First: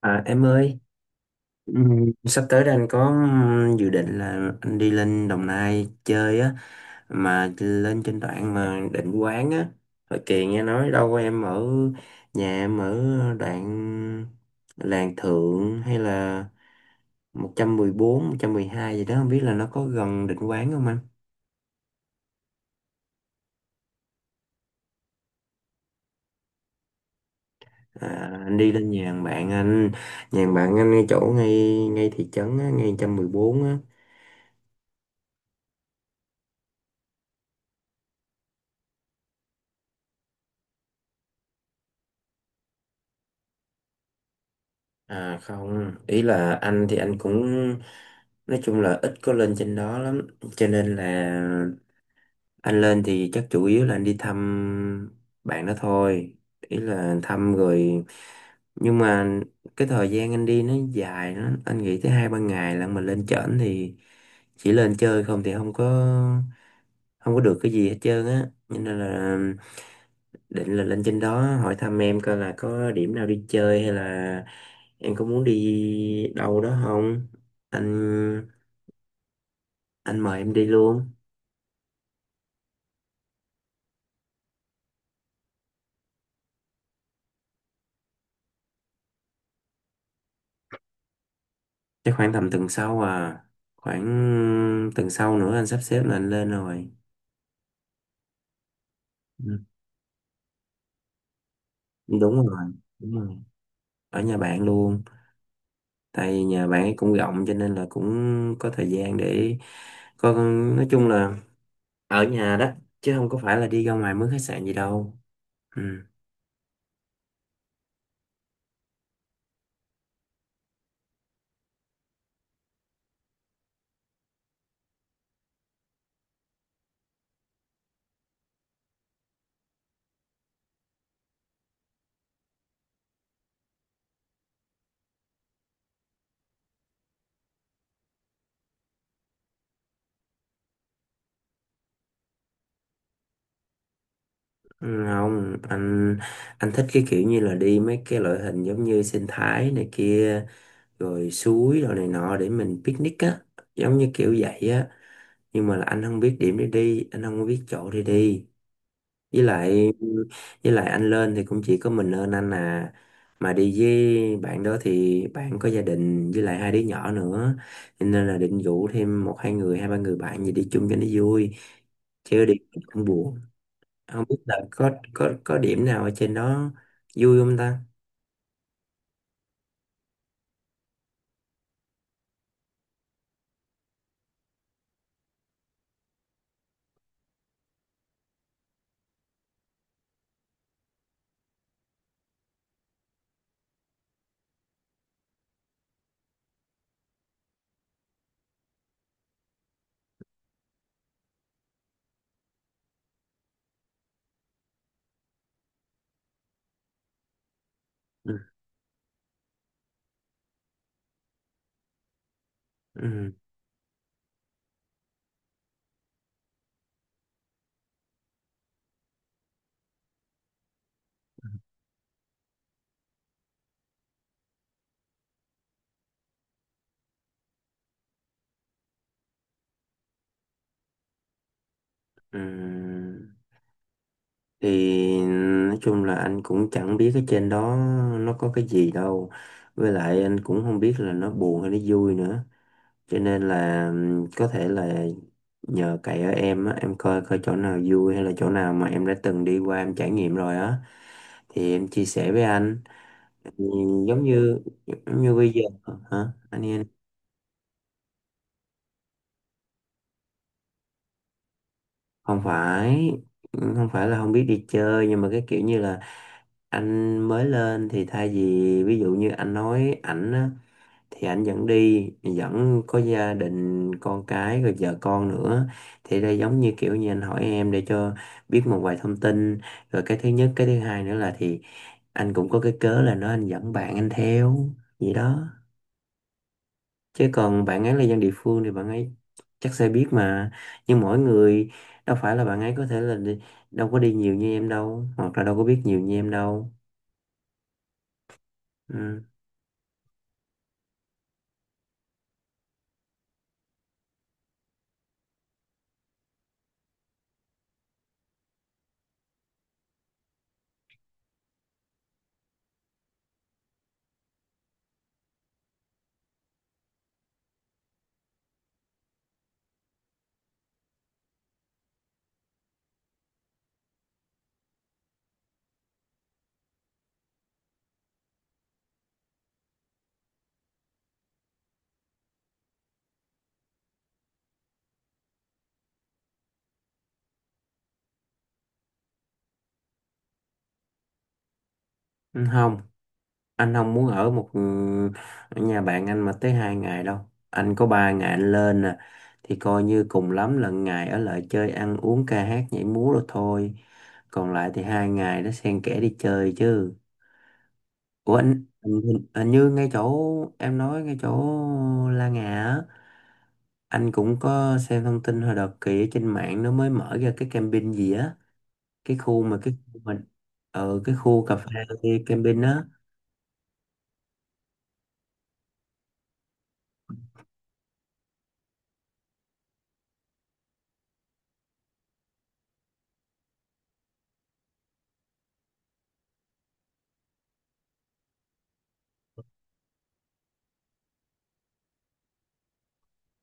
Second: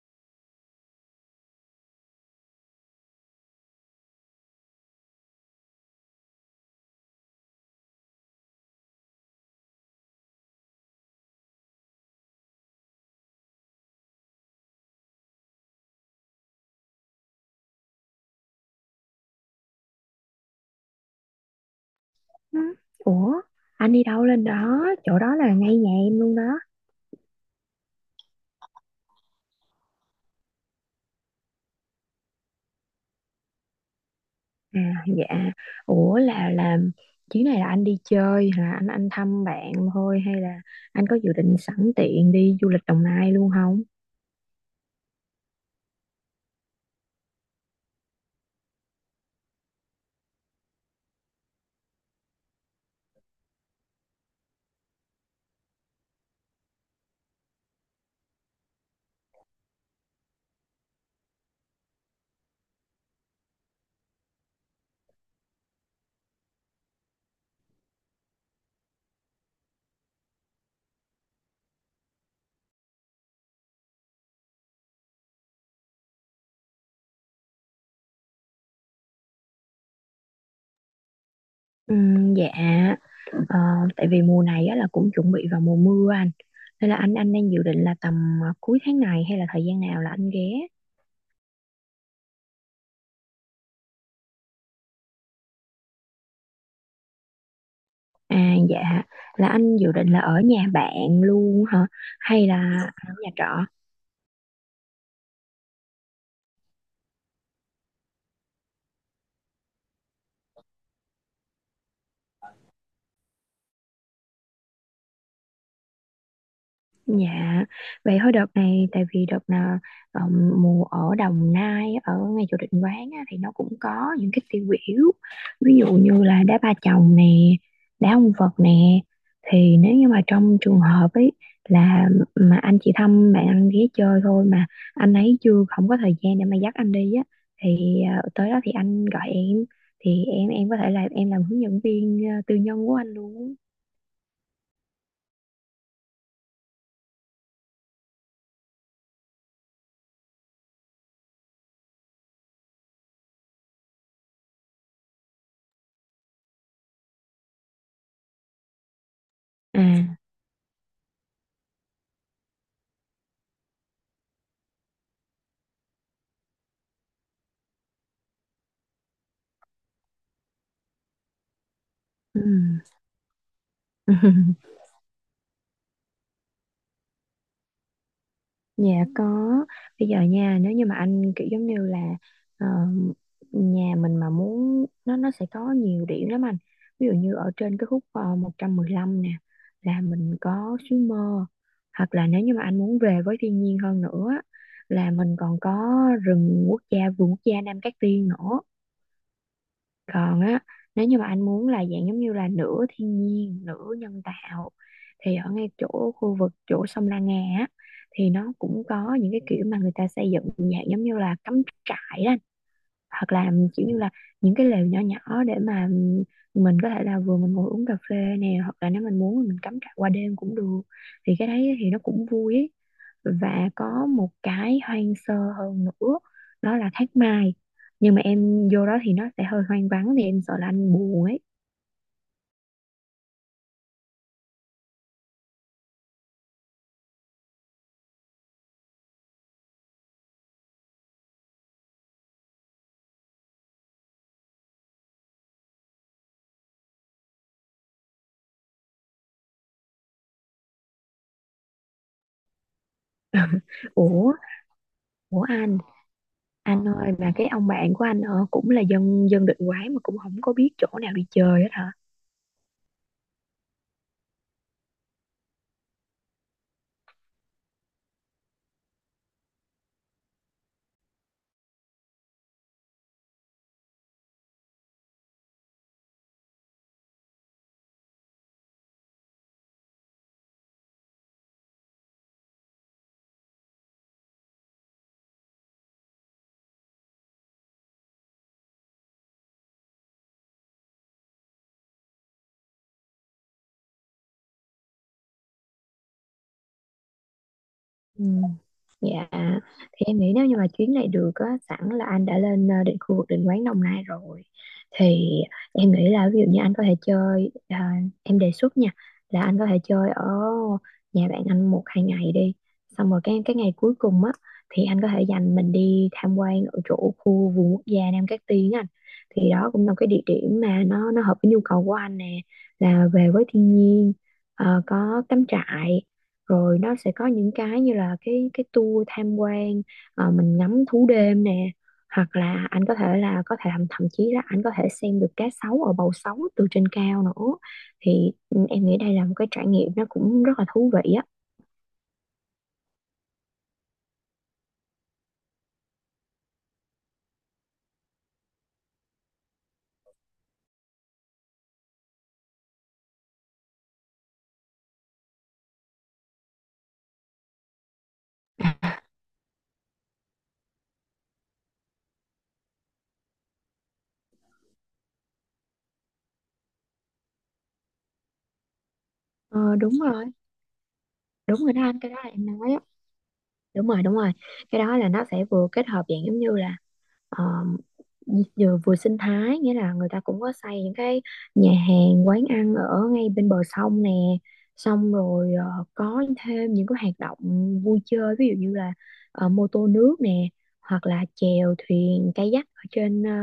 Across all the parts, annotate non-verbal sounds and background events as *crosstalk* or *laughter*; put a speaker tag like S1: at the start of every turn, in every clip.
S1: À, em ơi, sắp tới đây anh có dự định là anh đi lên Đồng Nai chơi á, mà lên trên đoạn mà Định Quán á. Hồi kìa nghe nói đâu em ở nhà em ở đoạn Làng Thượng hay là một một trăm trăm mười bốn 112 gì đó, không biết là nó có gần Định Quán không anh?
S2: Ừ. Ủa, anh đi đâu lên đó? Chỗ đó là ngay nhà em luôn đó.
S1: À, anh đi lên nhà thằng bạn anh, nhà thằng bạn anh ngay thị trấn á, ngay 114 á.
S2: À, dạ. Ủa là chuyến này là anh đi chơi hả? Anh thăm bạn thôi hay là anh có dự định sẵn tiện đi du lịch Đồng Nai luôn không?
S1: À không, ý là anh thì anh cũng nói chung là ít có lên trên đó lắm, cho nên là anh lên thì chắc chủ yếu là anh đi thăm bạn đó thôi, ý là thăm rồi nhưng mà cái thời gian anh đi nó dài lắm, anh nghĩ tới 2 3 ngày là mình lên trển thì chỉ lên chơi không thì không có được cái gì hết trơn á, cho nên là định là lên trên đó hỏi thăm em coi là có điểm nào đi chơi hay là em có muốn đi đâu đó không anh anh mời em đi luôn.
S2: Ừ, dạ. Ờ, Tại vì mùa này á là cũng chuẩn bị vào mùa mưa anh. Nên là anh đang dự định là tầm cuối tháng này hay là thời gian nào là anh ghé?
S1: Chắc khoảng tầm tuần sau à, khoảng tuần sau nữa anh sắp xếp là anh lên rồi.
S2: À, dạ. Là
S1: Ừ.
S2: anh dự định là ở nhà bạn luôn hả?
S1: Đúng
S2: Hay
S1: rồi.
S2: là
S1: Đúng
S2: ở nhà
S1: rồi.
S2: trọ?
S1: Ở nhà bạn luôn, tại vì nhà bạn ấy cũng rộng cho nên là cũng có thời gian để có, nói chung là ở nhà đó chứ không có phải là đi ra ngoài mướn khách sạn gì đâu. Ừ.
S2: Dạ, vậy thôi đợt này tại vì đợt nào mùa ở Đồng Nai ở ngay chỗ định quán á, thì nó cũng có những cái tiêu biểu, ví dụ như là đá ba chồng nè, đá ông Phật nè. Thì nếu như mà trong trường hợp ấy là mà anh chị thăm bạn anh ghé chơi thôi, mà anh ấy chưa không có thời gian để mà dắt anh đi á, thì tới đó thì anh gọi em, thì em có thể là em làm hướng dẫn viên tư nhân của anh luôn.
S1: Không anh, anh thích cái kiểu như là đi mấy cái loại hình giống như sinh thái này kia rồi suối rồi này nọ để mình picnic á, giống như kiểu vậy á, nhưng mà là anh không biết điểm để đi, anh không biết chỗ để đi, với
S2: À.
S1: lại với lại anh lên thì cũng chỉ có mình lên anh à, mà đi với bạn đó thì bạn có gia đình với lại hai đứa nhỏ nữa. Cho nên là định rủ thêm một hai người hai ba người bạn gì đi chung cho nó vui,
S2: Ừ.
S1: chứ đi cũng buồn. Không biết là
S2: *laughs*
S1: có điểm nào ở trên đó vui không ta.
S2: Dạ có. Bây giờ nha, nếu như mà anh kiểu giống như là ờ, nhà mình mà muốn, nó sẽ có nhiều điểm lắm anh. Ví dụ như ở trên cái khúc 115 nè, là mình có suối mơ. Hoặc là nếu như mà anh muốn về với thiên nhiên hơn nữa á, là mình còn có rừng quốc gia, vườn quốc gia Nam Cát Tiên nữa. Còn á, nếu như mà anh muốn là dạng giống như là nửa thiên nhiên nửa nhân tạo, thì ở ngay chỗ khu vực chỗ sông La Nga á, thì
S1: Ừ.
S2: nó cũng có những cái kiểu mà người ta xây dựng dạng giống như là cắm trại đó, hoặc
S1: Ừ.
S2: là kiểu như là những cái lều nhỏ nhỏ để mà mình có thể là vừa mình ngồi uống cà phê nè, hoặc là nếu mình muốn thì mình cắm trại qua đêm cũng được, thì cái đấy thì nó cũng vui ấy. Và có một cái hoang sơ hơn nữa, đó là Thác Mai, nhưng mà em vô đó thì nó sẽ hơi hoang vắng, thì em sợ là anh buồn ấy.
S1: Ừ. Thì nói chung là anh cũng chẳng biết ở trên đó nó có cái gì đâu, với lại anh cũng không biết là nó buồn hay nó vui nữa, cho nên là có thể là nhờ cậy ở em á, em coi coi chỗ nào vui hay là chỗ nào mà em đã từng đi qua em trải nghiệm rồi á thì em chia sẻ với anh.
S2: *laughs*
S1: Ừ, giống
S2: ủa
S1: như giống như
S2: ủa
S1: bây giờ.
S2: anh
S1: Hả anh?
S2: anh ơi, mà cái ông bạn của anh cũng là dân dân định quán, mà cũng không có biết chỗ nào đi chơi hết hả?
S1: Không phải không phải là không biết đi chơi, nhưng mà cái kiểu như là anh mới lên thì thay vì ví dụ như anh nói ảnh á, thì ảnh dẫn đi, dẫn có gia đình con cái rồi vợ con nữa, thì đây giống như kiểu như anh hỏi em để cho biết một vài thông tin, rồi cái thứ nhất cái thứ hai nữa là thì anh cũng có cái cớ là nó anh dẫn bạn anh theo, vậy đó. Chứ còn bạn ấy là dân địa phương thì bạn ấy chắc sẽ biết mà. Nhưng mỗi người đâu phải là bạn ấy có thể là đi, đâu có đi nhiều như em đâu, hoặc là đâu có biết nhiều như em đâu.
S2: Ừ.
S1: Ừ.
S2: Dạ, thì em nghĩ nếu như mà chuyến này được á, sẵn là anh đã lên định khu vực định quán Đồng Nai rồi, thì em nghĩ là ví dụ như anh có thể chơi, em đề xuất nha, là anh có thể chơi ở nhà bạn anh một hai ngày đi, xong rồi cái ngày cuối cùng á thì anh có thể dành mình đi tham quan ở chỗ khu vườn quốc gia Nam Cát Tiên á anh. Thì đó cũng là một cái địa điểm mà nó hợp với nhu cầu của anh nè, là về với thiên nhiên, có cắm trại, rồi nó sẽ có những cái như là cái tour tham quan, mình ngắm thú đêm nè, hoặc là anh có thể thậm chí là anh có thể xem được cá sấu ở bầu sấu từ trên cao nữa, thì em nghĩ đây là một cái trải nghiệm nó cũng rất là thú vị á.
S1: Ừ, không, anh không muốn ở một ở nhà bạn anh mà tới 2 ngày đâu. Anh có 3 ngày anh lên nè, thì coi như cùng lắm là ngày ở lại chơi ăn uống ca hát nhảy múa rồi thôi. Còn lại thì 2 ngày nó xen kẽ đi chơi chứ. Ủa anh, như ngay chỗ em nói, ngay chỗ La Ngà á. Anh cũng có xem thông tin hồi đợt kì trên mạng nó mới mở ra cái camping gì á, cái khu mà cái
S2: Ờ, Đúng
S1: khu mình
S2: rồi,
S1: ở, cái khu cà
S2: đúng rồi đó anh, cái đó
S1: phê
S2: là em
S1: camping
S2: nói á.
S1: á.
S2: Đúng rồi, đúng rồi. Cái đó là nó sẽ vừa kết hợp dạng giống như là um, vừa sinh thái, nghĩa là người ta cũng có xây những cái nhà hàng quán ăn ở ngay bên bờ sông nè, xong rồi có thêm những cái hoạt động vui chơi, ví dụ như là mô tô nước nè, hoặc là chèo thuyền kayak ở trên, ờ,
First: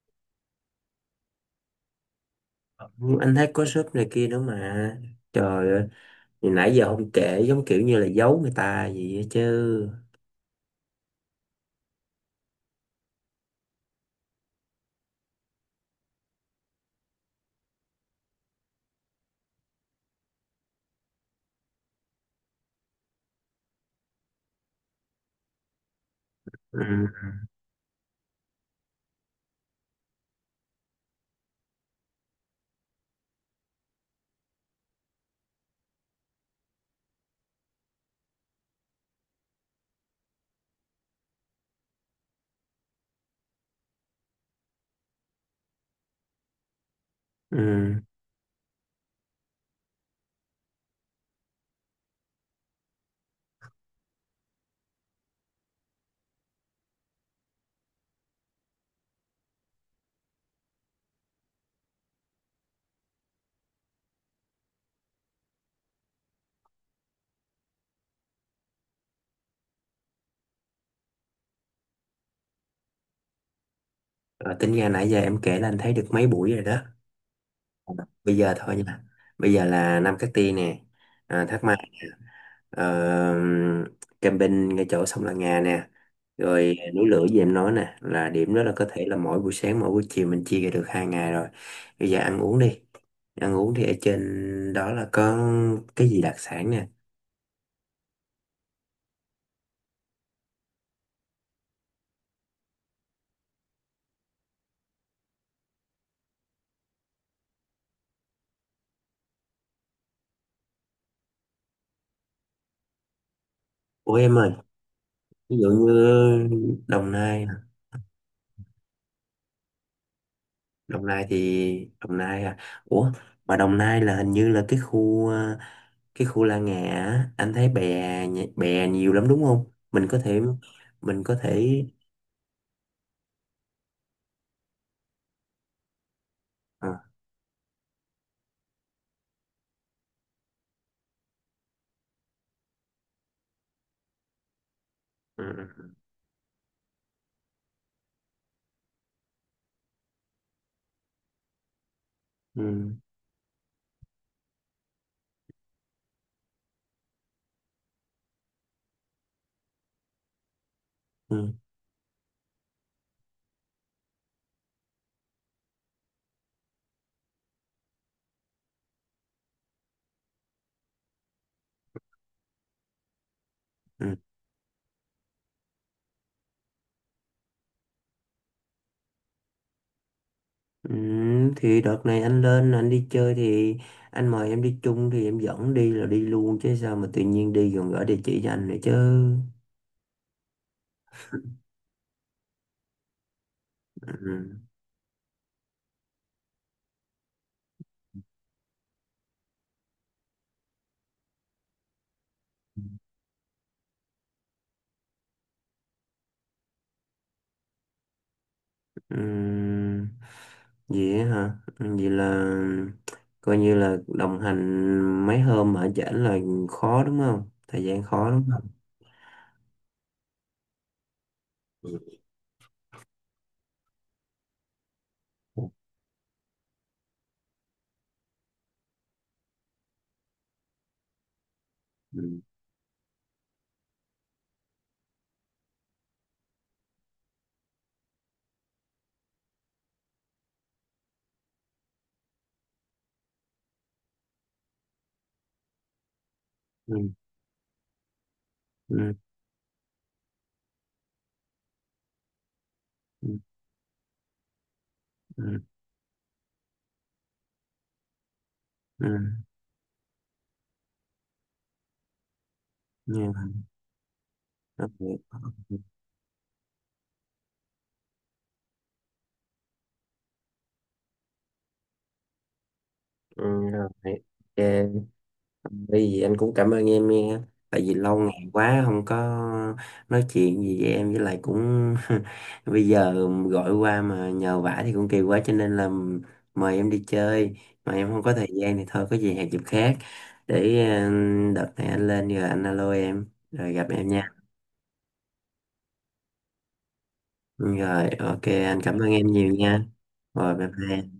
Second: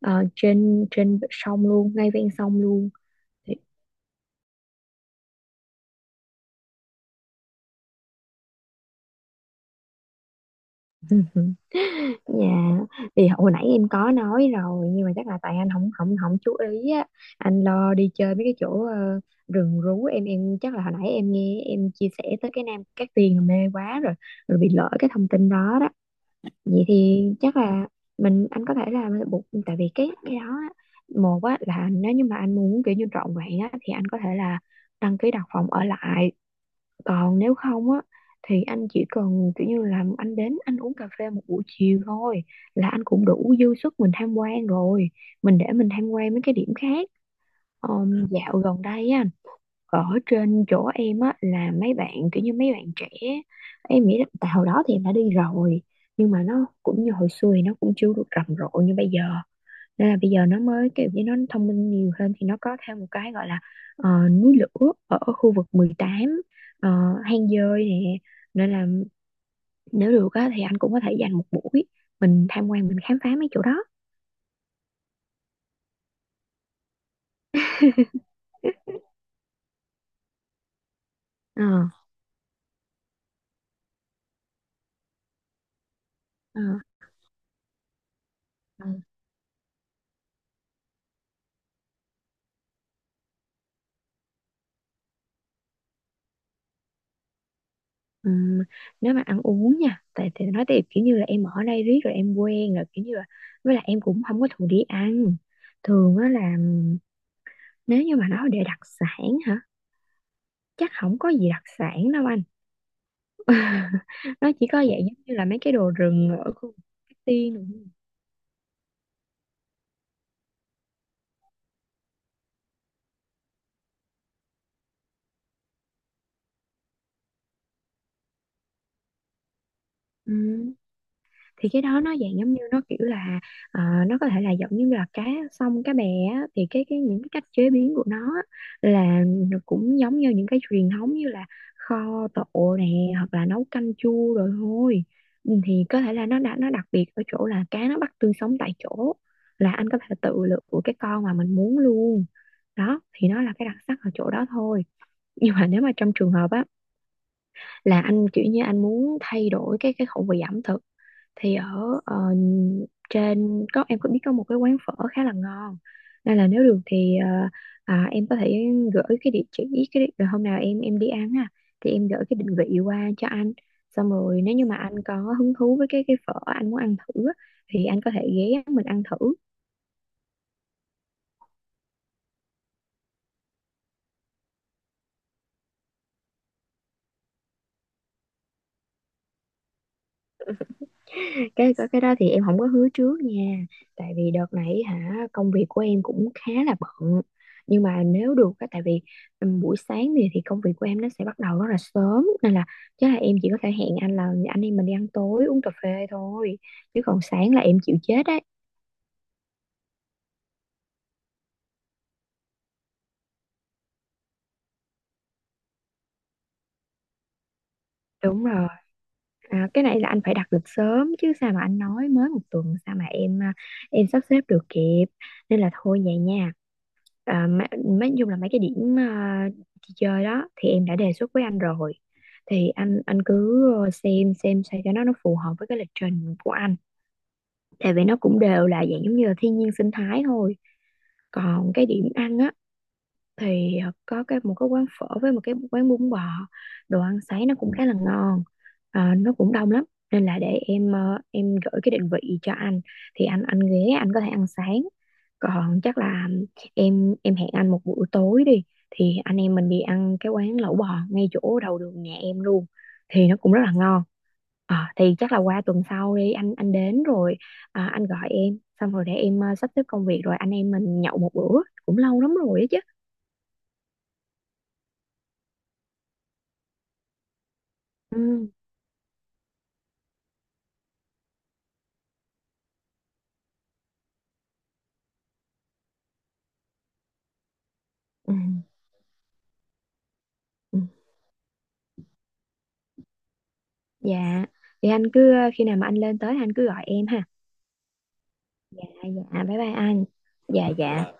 S2: ờ, trên sông luôn, ngay ven sông luôn
S1: Ừ, anh thấy
S2: thì.
S1: có shop này kia nữa mà. Trời ơi, thì nãy giờ không kể, giống kiểu như là giấu người ta gì vậy chứ.
S2: Ừ. Dạ, thì hồi nãy em có nói rồi, nhưng mà chắc là tại anh không không không chú ý á, anh lo đi chơi mấy cái chỗ rừng rú. Em chắc là hồi nãy em nghe, em chia sẻ tới cái Nam Cát Tiên là mê quá rồi, rồi bị lỡ cái thông tin đó đó.
S1: Ừ.
S2: Vậy thì chắc là mình anh có thể là buộc, tại vì cái đó á, một á là nếu như mà anh muốn kiểu như trọn vẹn á thì anh có thể là đăng ký đặt phòng ở lại, còn nếu không á thì anh chỉ cần kiểu như là anh đến anh uống cà phê một buổi chiều thôi, là anh cũng đủ dư sức mình tham quan rồi. Mình để mình tham quan mấy cái điểm khác.
S1: Ừ.
S2: Dạo gần đây á, ở trên chỗ em á là mấy bạn kiểu như mấy bạn trẻ, em nghĩ là tại hồi đó thì em đã đi rồi, nhưng mà nó cũng như hồi xưa thì nó cũng chưa được rầm rộ như bây giờ, nên là bây giờ nó mới kiểu như nó thông minh nhiều hơn, thì nó có thêm một cái gọi là núi lửa ở khu vực 18, ờ, hang dơi nè, nên là nếu được á, thì anh cũng có thể dành một buổi mình tham quan, mình khám phá mấy chỗ đó.
S1: Rồi tính ra nãy giờ em kể là anh thấy được mấy buổi rồi đó. Bây giờ thôi nha. Bây giờ là năm cái tia nè. À, thắc
S2: Ờ,
S1: mắc uh, camping ngay chỗ sông La Nga nè,
S2: ờ,
S1: rồi núi lửa gì em nói nè, là điểm đó là có
S2: ờ.
S1: thể là mỗi buổi sáng mỗi buổi chiều mình chia ra được 2 ngày rồi. Bây giờ ăn uống đi, ăn uống thì ở trên đó là có cái gì đặc sản nè?
S2: Ừm, Nếu mà ăn uống nha, tại thì nói tiếp kiểu như là em ở đây riết rồi em quen rồi, kiểu như là, với lại em cũng không có thường đi ăn, thường á là nếu như mà nói để đặc sản hả, chắc không có gì đặc sản đâu anh.
S1: Ủa em
S2: *laughs* Nó
S1: ơi,
S2: chỉ có dạng giống như là
S1: ví
S2: mấy
S1: dụ
S2: cái đồ
S1: như
S2: rừng ở khu vực
S1: Đồng
S2: Cát
S1: Nai hả?
S2: Tiên rồi.
S1: Đồng Nai thì Đồng Nai à. Ủa, mà Đồng Nai là hình như là cái khu cái khu La Ngà á, anh thấy bè bè nhiều lắm đúng không, mình có
S2: Ừ,
S1: thể mình có
S2: thì
S1: thể
S2: cái đó nó dạng giống như nó kiểu là ờ, nó có thể là giống như là cá sông cá bè á, thì cái
S1: ờ,
S2: cái những cái cách chế biến của nó á, là nó cũng giống như những cái truyền thống như là kho tộ nè, hoặc là nấu canh chua rồi thôi.
S1: ừ.
S2: Ừ, thì
S1: Ừ.
S2: có thể là nó đã, nó đặc biệt ở chỗ là cá nó bắt tươi sống tại chỗ, là anh có thể tự lựa của cái con mà mình muốn luôn,
S1: Ừ,
S2: đó thì nó là cái đặc sắc ở chỗ đó thôi. Nhưng mà nếu mà trong trường hợp á, là anh kiểu như anh muốn thay đổi cái khẩu vị ẩm thực,
S1: ừ,
S2: thì ở trên có em có biết có một cái quán phở khá là ngon, nên là nếu được thì em có thể gửi cái địa chỉ, cái rồi hôm nào em đi ăn ha, thì em gửi cái định vị qua cho anh, xong
S1: ừ.
S2: rồi nếu như mà anh có hứng thú với cái phở anh muốn ăn thử á, thì anh có thể ghé mình ăn thử.
S1: Ừ, thì đợt này anh lên anh đi chơi thì anh mời em đi chung thì em dẫn đi là đi luôn chứ, sao mà tự nhiên đi còn gửi địa chỉ cho anh nữa chứ.
S2: Cái đó thì em không có hứa trước nha, tại vì đợt
S1: Ừ,
S2: này hả công việc của em cũng khá là bận, nhưng mà nếu được á tại vì buổi sáng thì công việc của em nó sẽ bắt đầu rất là sớm, nên là chắc là em chỉ có thể hẹn anh là anh em mình đi ăn tối, uống cà phê thôi, chứ còn sáng là em chịu chết đấy.
S1: ừ. Vậy á hả? Ừ, vậy là coi như là đồng hành mấy hôm ở chảnh là khó đúng không, thời gian khó
S2: Đúng
S1: đúng không.
S2: rồi. À, cái này là anh phải đặt lịch sớm chứ, sao mà anh nói mới một tuần sao mà em, em sắp xếp được kịp, nên là thôi vậy nha. À, nói chung là mấy cái điểm đi chơi đó thì em đã đề xuất với anh rồi,
S1: Ừ,
S2: thì anh cứ xem sao cho nó phù hợp với cái lịch trình của anh, tại vì nó cũng đều là dạng giống như là thiên nhiên sinh thái thôi. Còn cái điểm ăn á thì có một cái quán phở với một cái quán bún bò,
S1: ừ,
S2: đồ ăn sáng nó cũng khá là ngon.
S1: ừ,
S2: Ờ, nó cũng đông lắm, nên là để em em gửi cái định vị cho anh, thì
S1: ừ,
S2: anh ghé anh có thể ăn sáng.
S1: ừ.
S2: Còn chắc là em hẹn anh một buổi tối đi,
S1: Ừ.
S2: thì anh em mình đi ăn cái quán lẩu bò ngay chỗ đầu đường nhà em luôn, thì
S1: Yeah.
S2: nó cũng rất là ngon. Ờ, thì chắc là
S1: Ok.
S2: qua tuần sau đi, anh đến rồi anh gọi em, xong rồi để em sắp xếp công việc, rồi anh em mình nhậu một bữa, cũng lâu lắm rồi á chứ.
S1: Ừ, rồi. Ok. Bởi vì anh cũng cảm ơn em nha. Tại vì lâu ngày
S2: Ừ,
S1: quá không có nói chuyện gì với em, với lại cũng *laughs* bây giờ gọi qua mà nhờ vả thì cũng kỳ quá, cho nên là mời em đi chơi mà em không có
S2: ừ,
S1: thời gian thì thôi, có gì hẹn dịp khác
S2: ừ.
S1: để đợt này anh lên rồi anh alo em rồi gặp em nha.
S2: Dạ, thì anh cứ khi nào mà anh lên tới anh cứ gọi em ha.
S1: Rồi ok, anh
S2: Dạ,
S1: cảm ơn em
S2: dạ,
S1: nhiều
S2: bye bye
S1: nha.
S2: anh.
S1: Rồi bye
S2: Dạ, dạ.
S1: bye.